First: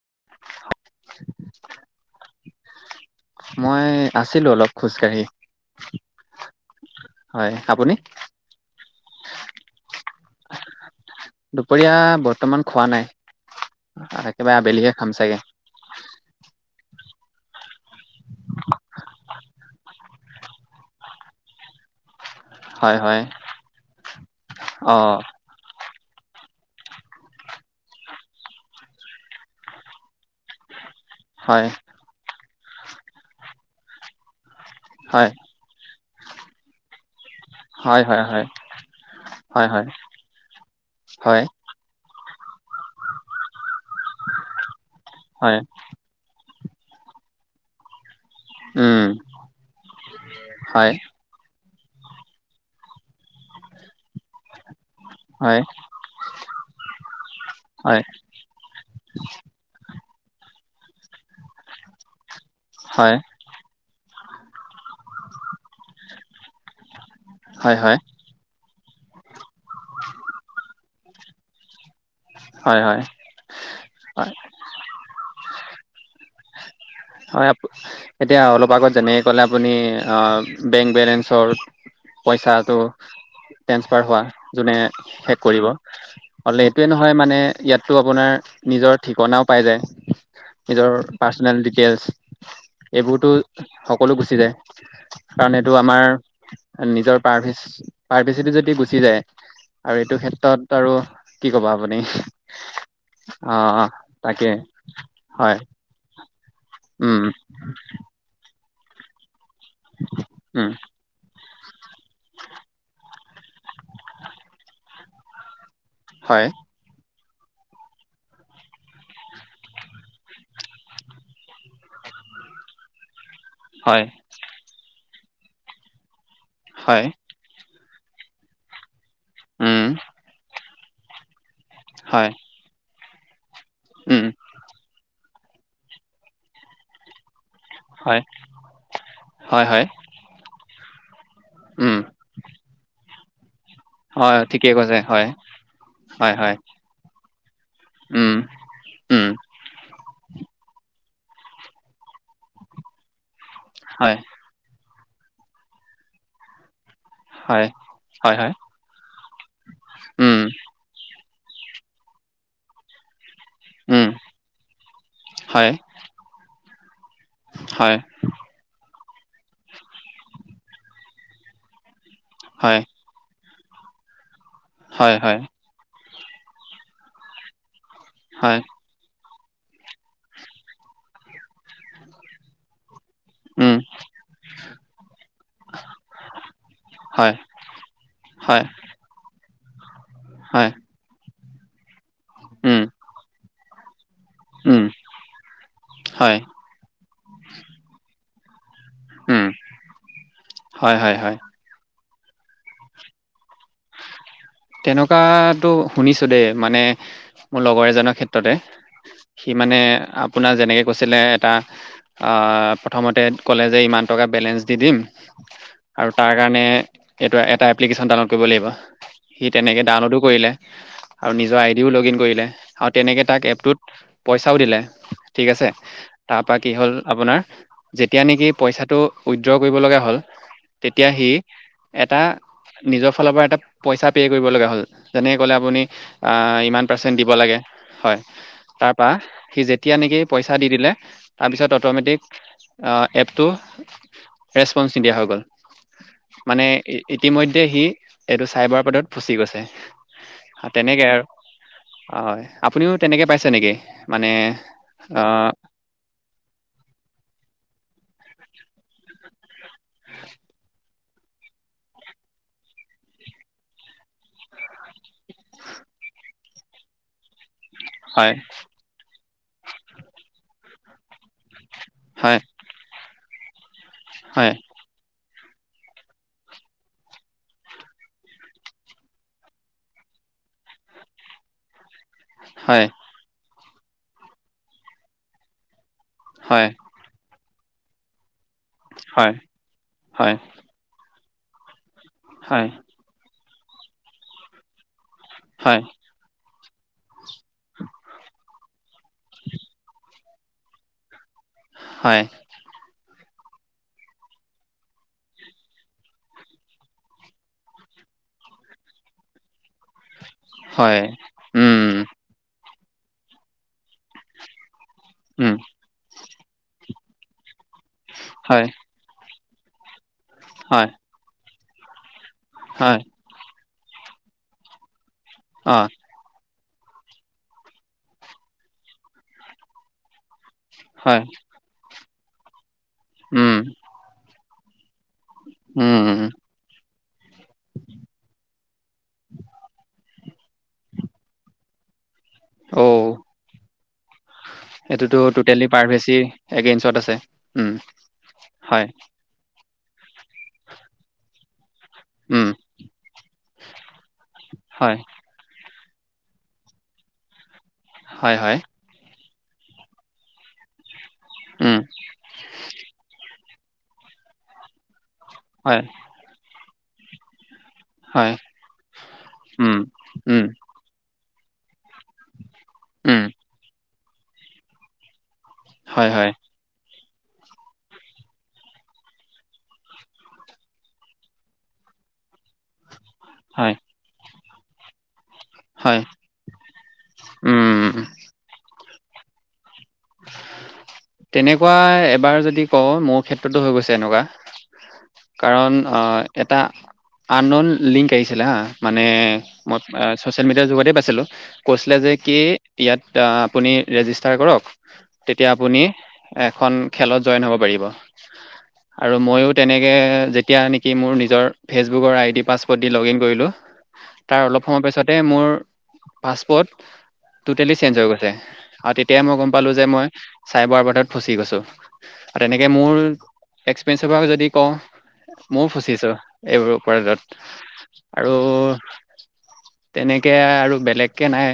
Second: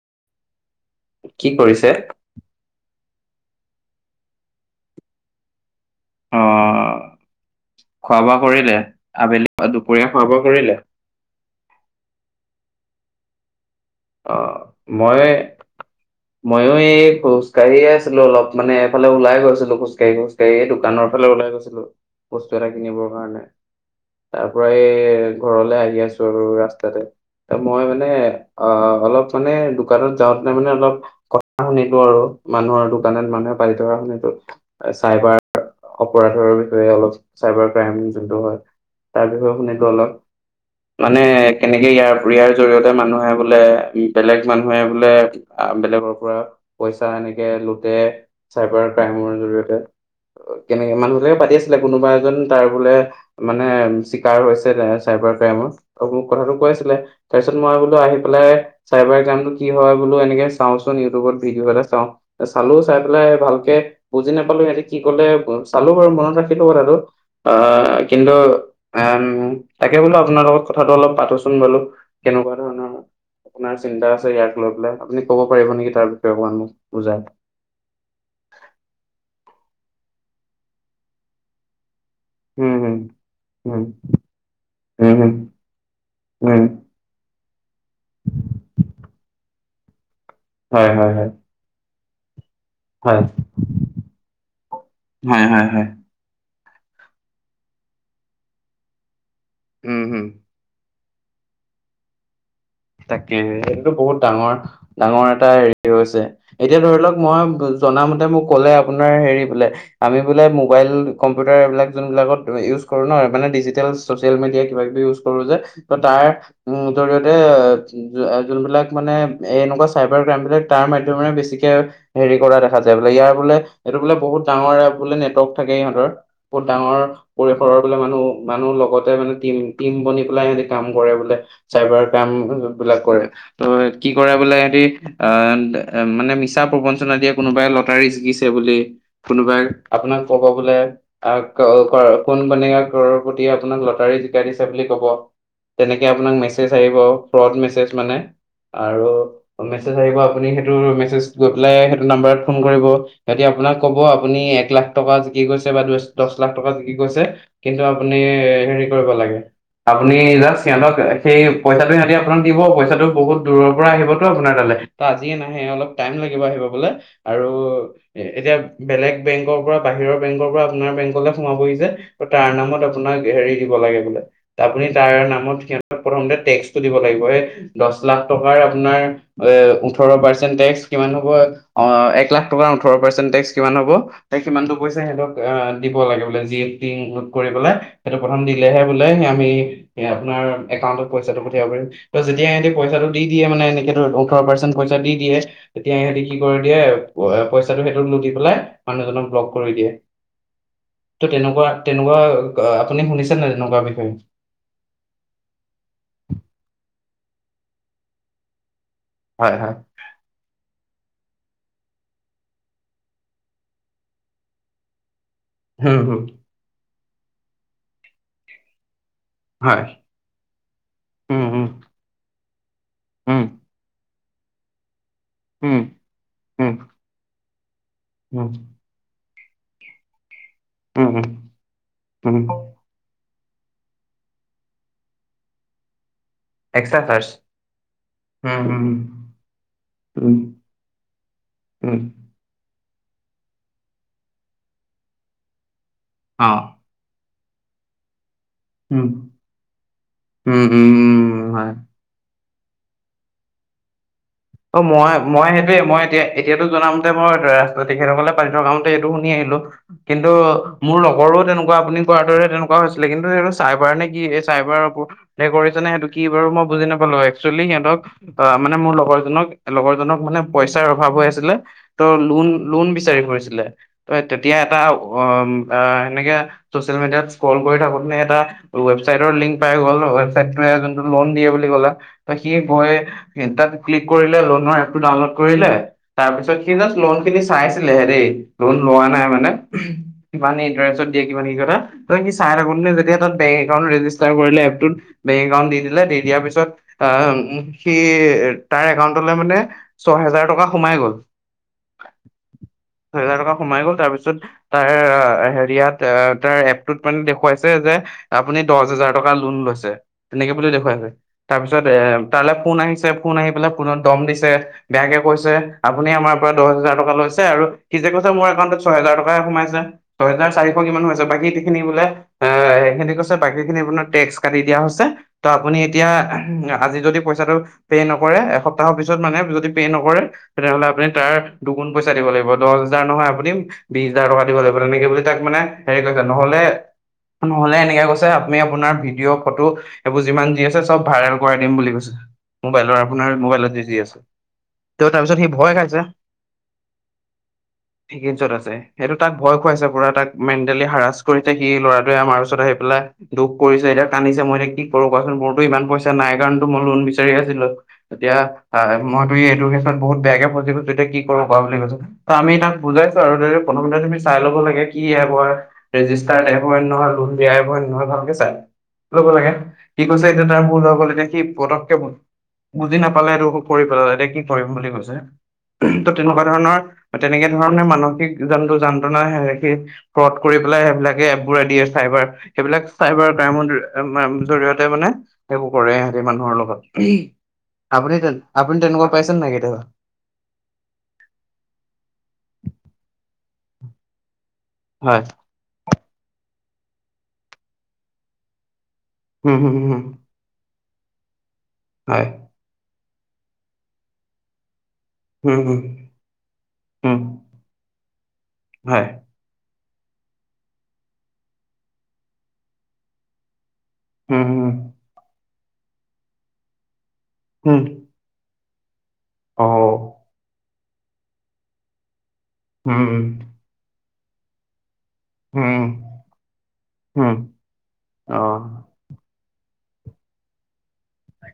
[unintelligible] কি কৰিছে। মই আছিলো অলপ খোজকাাঢ়ি। অ', আপুনি? খোৱা বোৱা কৰিলে, আবেলি অ-দুপৰীয়া খোৱা বোৱা কৰিলে?। দুপৰীয়া বৰ্তমান খোৱা নাই। আ, একেবাৰে অ', আবেলিহে খাম মই, চাগে। মইয়ো এই খোজকাঢ়িয়ে আছিলো অলপ, মানে এইফালে ওলাই গৈছিলো খোজকাঢ়ি-খোজকাঢ়িয়ে এ, দোকানৰ ফালে ওলাই গৈছিলো। বস্তু এটা হয়, কিনিবৰ হয়, কাৰণে। তাৰ পৰা এই অ', ঘৰলে আহি আছো। ৰ-ৰাস্তাতে, মই মানে অ', অলপ মানে দোকানত যাওঁতে মানে অলপ কথা হয়, শুনিব আৰু। মানুহৰ দোকানত মানুহে পাতি থকা শুনিলো। হয়, চাইবাৰ অপৰাধৰ বিষয়ে অলপ চাইবাৰ ক্ৰাইম যোনটো হয়, তাৰ বিষয়ে হয়, শুনিলো হয়, অলপ। মানে হয়, কেনেকে ইয়াৰ ইয়াৰ জৰিয়তে মানুহে বোলে বোলে বেলেগ মানুহে বোলে হয়, আ, বেলেগৰ পৰা পইচা এনেকে লুতে। চাইবাৰ উম, ক্ৰাইমৰ জৰিয়তে, হয়, কেনেকে মানুহ বিলাকে পাতি আছ কোনোবা এজন তাৰ বোলে মানে চিকাৰ হৈছ ছিলে চাইবাৰ হয়, ক্ৰাইমৰ, আৰু মোক কথাটো কৈ আছিলে, তাৰপিছত মই বোলো হয়, আহিল পেলাই, চাইবাৰ ক্ৰাইম নো কি হয় বোলো এনেকে চাওঁ চোন ইউটিউবত ভিডিঅ' এটা চাওঁ। চালো চাই হয়, পেলাই ভালকে বুজি নাপালো সিহঁতে কি কলে চালো বাৰু মনত ৰাখিলো কথাটো হয়, হয়, অঁ কিন্তু এ তাকে বোলো আপোনাৰ লগত কথাটো অলপ পাাতোচোন বাৰু হয় হয় আপোনাৰ চিন্তা হয়, আছে ইয়াক লৈ পেলাই আপুনি ক'ব পাৰিব নেকি তাৰ বিষয়ে অকমান মোক বুজাই হয় এতিয়া অলপ আগত যেনেক ক'লে আপুনি বেংক বেলেঞ্চৰ উম পইচাটো হম উম ট্ৰেন্সফাৰ হোৱা যোনে উম হম হেক কৰিব উম হ'লে এইটোৱে নহয় মানে ইয়াততো আপোনাৰ নিজৰ ঠিকনাও পাই যায় নিজৰ হয়, হয়, হয়, পাৰ্চনেল ডিটেইলছ হয়। এইবোৰতো সকলো গুচি যায় হয়, কাৰণ হয়, এইটো হয়। আমাৰ নিজৰ পাৰ প্ৰাইভেইচি যদি গুচি যায় উম, আৰু এইটো হুম। ক্ষেত্ৰত আৰু কি কব আপুনি তাকে অ এইটো বহুত তাকে ডাঙৰ ডাঙৰ এটা হয় হেৰি এতিয়া ধৰি লওক উম মই জনা মতে মোক ক'লে আপোনাৰ হেৰি আমি বোলে উম মোবাইল কম কম্পিউটাৰবিলাক যোনবিলাকত ইউজ কৰোঁ ন মানে ডিজিটেল চছিয়েল মিডিয়া কিবা কিবি ইউচ কৰো কৰো যে ত তাৰ হয় উঁ জৰিয়তে এ যোনবিলাক মানে এনেকুৱা চাইবাৰ ক্ৰাইম বিলাক তাৰ মাধ্যমেৰে বেছিকে হেৰি কৰা দেখা যায় বোলে ইয়াৰ বোলে এইটো হয় বোলে বহুত ডাঙৰ বোলে নেটৱৰ্ক থাকে ইহঁতৰ বহুত ডাঙৰ হয় পৰিসৰৰ মানুহ মানুহ লগত মানে টিম উম টিম বনি পেলাই সিহঁতে কাম কৰে বোলে চাইবাৰ হয় ক্ৰাইম লা কৰে ত কি উম কৰে বোলে সিহঁতি অ মানে মিছা প্ৰবঞ্চনা দিয়ে কোনোবাই লটাৰী হয় জিকিছে বুলি কোনোবাই হয় হয় আপোনাক ক'ব বোলে অ ক উম কোন বনেগা কৰ গতিয়া আপোনাক লটাৰ হয় জিকাই দিছে ঠিকেই বুলি কৈছে ক'ব হয় তেনেকে হয় আপোনাক হয় মেছেজ আহিব প্ৰদ ম উম উম ম ম [inaudible] যদি আপোনাক ক'ব হয় আপুনি এক লাখ টকা জিকি গৈছে বা দুই দহ লাখ টকা জিকি গৈ হয় কিন্তু আপুনি হয় হয় হেৰি কৰিব লাগে আপুনি উম নিজা সিহঁতকে সেই পইচাটো সিহঁতিক দিব পইচাটো বহুত দূৰৰ পৰা উম আহিবতো আপোনাৰ তালৈ ত আজিয়ে নাহে হয় অলপ টাইম লাগিব আহিব বলে আৰু হয় এ এতিয়া বেলেগ বেংকৰ পৰা বাহিৰৰ বেংকৰ পৰা আপোনাৰ বেংকলে সোমাবহি যে তাৰ হয় নামত আপোনাৰ হেৰি দিব লাগে বোলে আপুনি তাৰ হয় হয় নামত কে টে্টো দিব লাগিব এ দহ লাখ টকাৰ হয় আপোনাৰ এ ওঠৰ পাৰ্চেন্ট টেক্স কিমান হ'ব অ এক লাখ টকাৰ হ উম সেই দিব লাগ সেইথ হয় হয় দিলেহে বোলে আমি এ আপোনাৰ হয় একাউণ্টত পইচ [inaudible] প ত যেতিয়া এহঁ উম পইচটো দি দিয়োনে এনেকে [inaudible] ৰ পাৰ্চে উম পইচা দি দিয়ে তেতিয়া সহঁতি কি হয় কৰে দিয় পইচাটোো সেইোক লু বোলে মানুহজনক উম, ব্লক কৰি দিয়ে হয়, হয়, ত' হয়। তেনেকুৱা তেনেকুৱা আ আপুনি শুনিছে নে? তেনেকুৱা বিষয়ে তেনেকুৱাতো শুনিছো দেই মানে মোৰ লগৰ এজনৰ ক্ষেত্ৰতে। সি হয় হয় মানে আপোনাৰ যেনেকে কৈছ চিলে এটা আ প্ৰথমতে ক'লে যে, ইমান টকা বেলেঞ্চ দি দিম। হুম আৰু হুম তাৰ কাৰণে এইটো এটা এপ্লিকেশ্যন ডাউনলোড কৰিব লাগিব। সি তেনেকে হয় ডাউনলোডো কৰিলে আৰু উম নিজৰ উম আই ডিও লগ ইন কৰিলে। আৰু তেনেকে উম তাক এপটোত পইচাও দিলে। ঠিক আছে, তাৰ পৰা উম কি হ'ল আপোনাৰ? যেতিয়া নেকি উম পইচাটো উইড্ৰ কৰিব লগা হ'ল তেতিয়া উম উম সি এটা উম নিজৰ ফালৰ পৰা ত [unintelligible] পইচা পে' কৰিব লগা হ'ল, যেনেকে ক'লে আপুনি আ ইমান এক্সট্ৰা পাৰ্চেণ্ট চাৰ্জ দিব লাগে হয়, উম উম তাৰপৰা সি যেতিয়া নেকি উম পইচা দি দিলে তাৰপিছত উম অট'মেটিক আ এপটো ৰেচপঞ্চ নিদিয়া হৈ গ'ল। অ মানে ইতিমধ্যে সি এইটো চাইবাৰ উম পদত ফচি গৈছে উম তেনেকৈ আৰু উম হয় হয় আপুনিও তেনেকে পাইছে নেকি? মানে অ', মই, আহ মই সেইটোয়ে মই এতিয়া এতিয়াতো জনামতে মই ধৰা তেখেতসকলে পাতি থকা মতে এইটো শুনি আহিলো কিন্তু মোৰ লগৰো তেনেকুৱা আপুনি কোৱাৰ দৰে তেনেকুৱা হৈছিলে কিন্তু সেটো চাইবাৰ নে কি এই চাইবাৰও কৰিছে নে সেইটো কি বাৰু মই বুজি নাপালো এক্স একচুৱেলী সিহঁতক হয় আহ মানে মোৰ লগৰ লগৰ জনক মানে পইচাৰ অভাৱ হৈ আছিলে ত' হয় লোন লোন বিচাৰি ফুৰিছে [unintelligible] ত হয় তেতিয়া এটা অ', সেনেকে চচিয়েল মিডিয়াত স্ক্ৰল কৰি থাকোতে এটা ৱেবচাইটৰ লিংক পাই গ'ল ৱেবচাইট টোৱে যোনটো লোন দিয়ে বুলি ক'লে সি হয় গৈ ইনতাত ক্লিক কৰিলে লোনৰ এপটো ডাউনলোড কৰিলে। তাৰপিছত হয় সি জাষ্ট লোন খিনি চাইছিলে হে দেই লোন লোৱা নাই হয় মানে, হয় কিমান‌‌ ইণ্টাৰেষ্টত দিয়ে কিমান কি কথা চাই হয় থাকোতে যেতিয়া তাত বেংক একাউট ৰেজিষ্টাৰ কৰিলে এপটোত বেংক একাউণ্ট দি হয় দিলে, দি দিয়াৰ পিছত আ, সি তাৰ একাউট লে মানে দহ হেজাৰ টকা সোমাই গ'ল। হয়। হেজাৰ টকা সোমাই গ'ল, তাৰপিছত তাৰ হেৰিয়াত আ, তাৰ এপটোত মানে দেখুৱাইছে যে, আপুনি দচ হাজাৰ টকা লোন লৈছ তেনেকে বুলি হয় দেখুৱাইছে, তাৰ পিছত উম এ, তালে ফোন আহিছে, ফোন আহি পেলাই ফোনত দম দিছে। বেয়াকে কৈছে, উম আপুনি আমাৰ পৰা দহ হাজাৰ টকা লৈছে আৰু সি যে, কৈছে মোৰ হয় একাউণ্টত ছয় হেজাৰ টক সোমাইছে ছয়হাজাৰ চাৰিশ হয় কিমান হৈছে সোমাইছে বাকী খিনি বোলে এ, হয়, সেইখিনি কৈছে বাকী খিনি আপোনাৰ টেক্স কাটি দিয়া হৈছে ত' আপুনি অ', এতিয়া আজি যদি পইচাটো পে, নক কৰে, এসপ্তাহৰ পিছত মানুহে যদি পে, নকৰে তেনেহ'লে আপুনি হয়, তাৰ দুগুণ পইচা দিব লাগিব দচ হেজাৰ নহয়, আপুনি উম, বিশ হাজাৰ টকা দিব লাগি [unintelligible] তাক মানে হেৰি কৈছে উম, নহ'লে নহলে এনেকে কৈছে আপুনি আপোনাৰ ভিডিঅ' ফটো এইবোৰ যিমান যি আছে চব ভাইৰেল কৰাই দিম বুলি কৈছে। মোবাইল অ', এইটোতো তাৰপিছত, সি টোটেলি ভয় খাই, প্ৰাইভেচি এগেইনষ্টত আছে। উম, হয়, সেইটো তাক ভয় [unintelligible] পুৰা তাক মেণ্টেলি হাৰাচ কৰি থাকি সি ল'ৰাটোৱে আমাৰ উম, ওচৰত আহি পেলাই দুখ কৰিছে এতিয়া কান্দিছে মই এতিয়া কি হয়, কৰো কোৱাচোন? মোৰ ত ইমান পইচা নাই কাৰণো মই লোন বিচাৰি আছিলো। তেতিয়া হয়, হয়, আহ মই তই এডুেশ্যন বহুত বেয়াকে ফছিলো যেতিয়া কি কোৱা বুলি উম, কৈছে, ত আমি তাক বুজাইছো আৰু প্ৰথমতে তুমি চাই ল'ব লাগে। কি এপ হয় ৰেজিষ্টাৰ এ [unintelligible] হয় ভালকে চাই ল'ব লাগে। উম, সি কৈছে উম, এতিয়া তাৰ ভুল হৈ গ'ল এতিয়া এই পতক বুজি উম, নাপালে সেইটো পেলাই এয়া কি কৰিম বুলি কৈছে? ত' হয়, হয়, তেনেকুৱা ধৰণৰ তেনেকে ধৰণে মানসিক জন্তু যন্ত্ৰণা হেনেকেই ফ্ৰত কৰি পেলাই সেইবিলাকে এপ বোৰে দিয়ে চাইবাৰ সেইবিলাক চাইবাৰ ক্ৰাই-মৰ হয়, [unintelligible] জৰিয়তে মানে সেইবোৰ কৰে হয়, সিহঁতে মানুহৰ লগত উম। আপুনি তে-আপুনি তেনেকুৱা পাইছে নে নাই কেতিয়াবা? তটো হৈ গৈছে এনেকুৱা হয় কাৰণ অ', এটা আননন লিংক আহিছিলে হা হম হম মানে-মই হম ছ'চিয়েল মিডিয়াৰ যুগতে চিলো কৈছিলে যে, হয় কি ইয়াত টা, আপুনি ৰেজিষ্টাৰ কৰক তেতিয়া হম হম আপুনি এখন হম খেলত জইন হ'ব পাৰিব, হয় আৰু ময়ো তেনে কে, যেতিয়া নেকি মোৰ নিজৰ ফেচবুকৰ আইডি পাছৱৰ্ড দি লগ ইন কৰিলোঁ তাৰ হম অলপ হম সময় পিছতে মোৰ পাছপৰ্ট টটেলি হম চেঞ্জ হৈ গৈছে। আৰু তেতিয়া পালো অ' যে মই চাই বাৰ তাত ফচি গৈছো। তেনেকে মোৰ হম তোমাক যদি কওঁ ময়ও হম ফুচিছো এইবোৰ হম [unintelligible] আৰু অ' তেনেকে আৰু বেলেগকে নাই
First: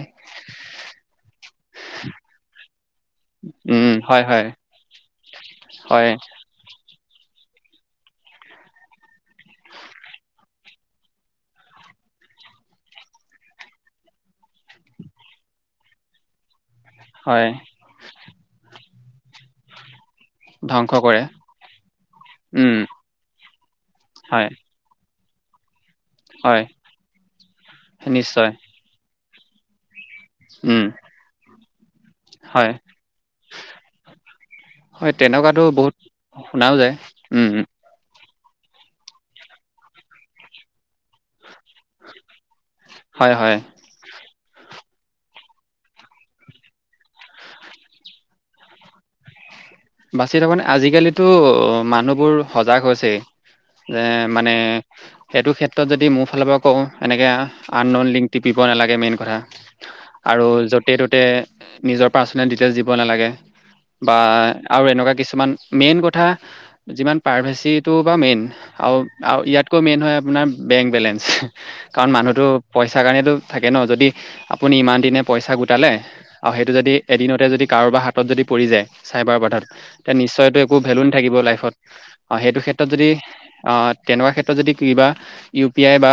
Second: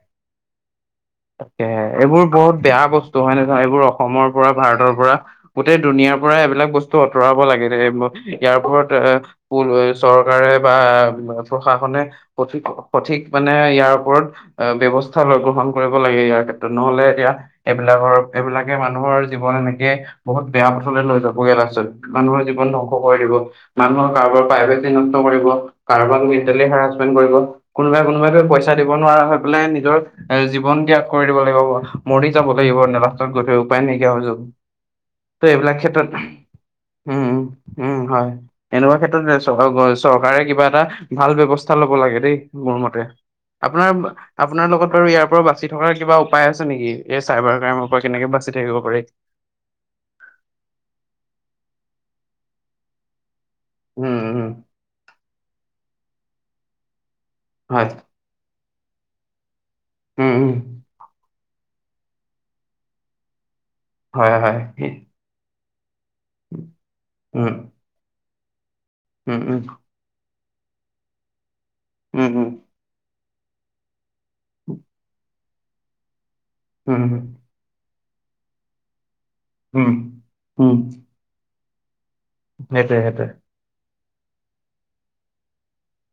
তাকে এইবোৰ বহুত বেয়া বস্তু টোহানি ভাই বোৰ হয় অসমৰ হয় পৰা ভাৰতৰ পৰা গোটেই হয় দুনাৰ পৰা এইবিলাক বস্তু আঁতৰাব লাগেদে ইয়াৰ পৰা চৰকাৰে বা প্ৰশাসনে সঠিক সঠিক মানে ইয়াৰ ওপৰত ব্যবস্থা লয় গ্ৰহণ কৰিব লাগে য়াৰ নহ'লে এতিয়া হয় এইবিলাকৰ এইবিলাকে মানুহৰ জীৱন এনেকে বহুত বেয়া ধ্বংস পথলৈ লৈ কৰে যাবগৈ লাষ্টত মানুহৰ জীৱন ধ্বংস কৰি দিব মানুহৰ কাৰোবাৰ হয় প্ৰাই নকৰিব। কাৰোবাক হয় মেণ্টেলি হেছমেণ্ট কৰিব কোনোবাই কোনব নিশ্চয় পইচা দিব নোৱাৰা হয় বোলে নিজৰ জন ত্যাগ কৰি দিব লাগিব মৰি যাব হয় লাগিব নে লাষ্টত গৈটেই উপায় নাইকিয়া হৈ যাব হয় ত' তেনেকুৱাতো সেইবিলাক বহুত ক্ষেত্ৰত উম, উম, হয়। এনেকুৱা ক্ষেত্ৰত চৰকাৰে কিবা এটা ভাল ব্যবস্থা [unintelligible] লব লাগে দেই মোৰ মতে হয় হয়। আপোনাৰ আপোনাৰ লগত আৰু ইয়াৰ পৰা বা চিথকাৰ কিবা উপায় আছে নেকি? এই চাৰভাৰ ক্ৰাইমৰ পৰা কেনেকে বাচি থাকিব পাৰি। বাচি তাৰ মানে আজিকালিতো মানুহবোৰ সজাগ হৈছে। এ উম উম মানে সেইটো খেতু ত যদি মোৰ ফালৰ পৰা কওঁ এনেকে আন হয় নন লিংক টিপি টিপিব নেলাগে মেইন কথা। উম আৰু উম যতে ততে, নিজৰ পাৰ্চনেল ডিটেইলছ দিব নালাগে। বা হয় হয় আৰু এনেকুৱা কিছুমান মেইন গ তথা যিমান উম প্ৰাৰভেচিটো বা মেইন। আৰু উম আৰু উম ইয়াতকৈ মেইন হয় আপোনাৰ বেংক বেলেন্ঞ্চ কাৰণ উম মানুহতো পইচাৰ কাৰণেতো থাকে ন যদি আপুনি ইমান দিনে পইচা গোটালে আৰু সেইটো যদি উম উম এদিনতে যদি কাৰোবাৰ হাত হাতত যদি পৰি যায় চ উম তে নিশ্চয়তো উম একো ভেলু নাথাকিব লাইফত অ' সেইটো ক্ষেত্ৰত সেইটোৱে যদি সেইটোৱে অ' তেনেকুৱা ক্ষেত্ৰত যদি কিবা ইউ পি আই বা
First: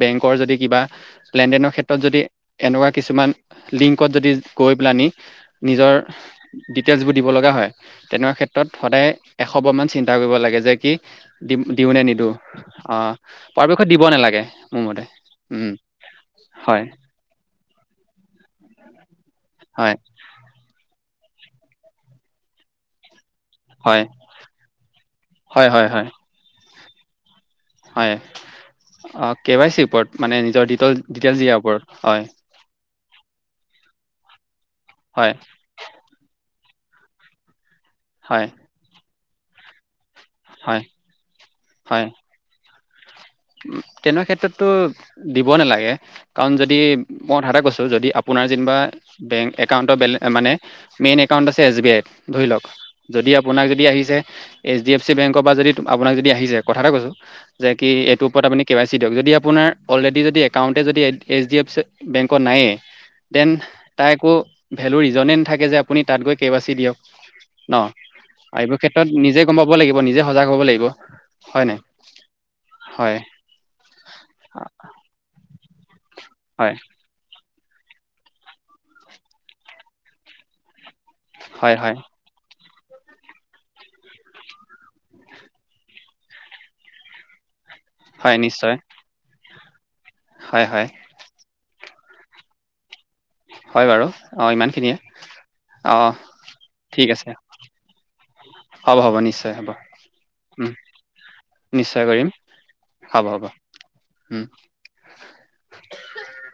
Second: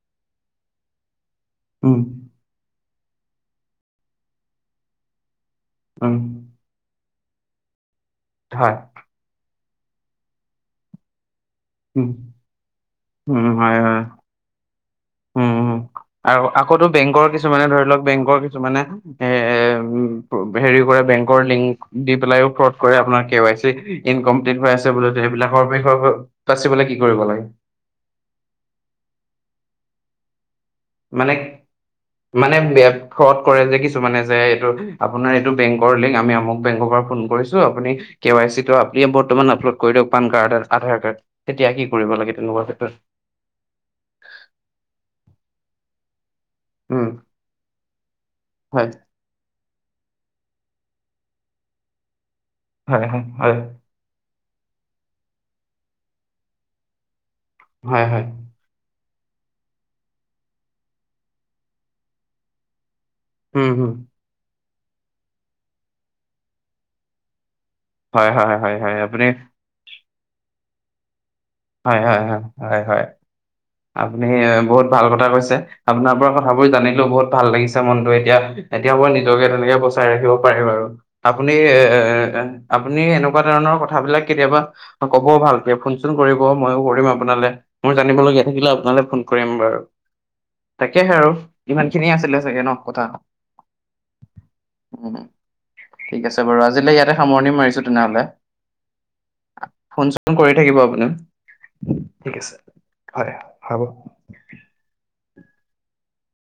বেংকৰ যদি কিবা লেনদেনৰ উম ক্ষেত্ৰত যদি এনেকুৱা কিছুমান লিংকত যদি গৈ পেলানি নিজৰ উম ডিটেইলছ বুল দিব লগা হয় তেনেকুৱা ক্ষেত্ৰত হয় সদায় এস অমান চিন্তা কৰিব লাগে যে, কি দিম, দিওঁ নে উম নিদো। অ', উম হয় পৰাপক্ষত হয় দিব নালাগে। মোৰ মতে উম, আৰু আকৌ হয় বেংকৰ কিছুমানে ধৰি লওঁক বেংকৰ কিছুমানে এ, হয় এ হেৰি কৰে বেং বেংকৰ লিংক দি পেলায়ো ফ্ৰত কৰে আপোনাক কে ৱাই চি হয় ইনকমপ্লিট হৈ আছে বোলে হয় সেইবিলাকৰ হয় হয় বিষয়ে [unintelligible] কি কৰিব লাগে হয়, অ', কে ৱাই চিৰ ওপৰত মানে নিজৰ দি মান, মানে ফ্ৰত কৰে যে, কিছু মানে যে হয় আপোনাৰ এইটো বেংকৰ লিংক আমি আমুক বেংকৰ পৰা ফোন কৰিছোঁ আ আপুনি কে হয় ৱাই চি টো আপিয় বৰ্তমান আপলোড কৰি দিয়ক। পান কাৰ্ড, হয় আধাৰ কাৰ্ড তেতিয়া কি কৰিব লাগে তেনেকুৱৰ ক্ষেত্ৰত উ, তেনেকুৱা ক্ষেত্ৰতো দিব নালাগে। কাৰণ যদি উম মই কথা এটা কৈছোঁ, যদি আপোনাৰ যেনিবা হয় বেংক একাউণ্টৰ বেলে মানে মেইন একাউণ্ট আছে এছ বি আইত। ধৰি লওক হয় হয় যদি হয় আপোনাক যদি আহিছে। এইচ ডি এফ চি বেংকৰপা যদি আপোনাক যদি আহি যায়, কথা কৈছো যে কি হয় এত [inaudible] হয় আপুনি কে ৱাই চি দ যদি আপোনাৰ অলৰেডি যদি একাউট যদি এইচ ডি এফ চি বেংকত নাইয়েই দেন উম উম তাইকো ভেলু ৰিজনেই নাথাকে যে, আপুনি তাত গৈ কেৱাইচি দিয়ক। ন, হয় হয় হয় এইবোৰ হয় ক্ষেত্ৰত আপুনি নিজে গম পাব লাগিব নিজে সজাগ হ'ব লাগিব। হয়, হয়, হয়, হয়। হয়, আপুনিয়ে বহুত ভাল কথা কৈছে। আপোনাৰ পৰা কথাবোৰ হয় জানিলো বহুত ভাল লাগিছে। মনটো এতিয়া এতিয়া মই নিজকে তেনেকে বচাই ৰাখিব পাৰিম আৰু। আপুনি হয় এ, হয় এ, এ, এ আপুনি এনেকুৱা ধৰণৰ কথাবিলাক কেতিয়াবা ক'বও ভালকে ফোনচোন কৰিব, ময়ো কৰিম আপোনালে। মই হয় জানিবলগীয়া থাকিলে নিশ্চয় আপোনালে ফোন কৰিম বাৰু। হয় হয় তাকেহে আৰু ইমান খিনিয়ে আছিলে চাগে ন' কথা। হয় বাৰু অ ইমানখিনিয়ে উম, অ ঠিক আছে বাৰু, আজিলৈ ঠিক ইয়াতে আছে সামৰণি মাৰিছো তেনেহ'লে হ'ব হ'ব নিশ্চয় হ'ব ফোন চোন কৰি উম, থাকিব আপুনি। নিশ্চয় কৰিম, ঠিক আছে হ'ব, হ'ব, উম।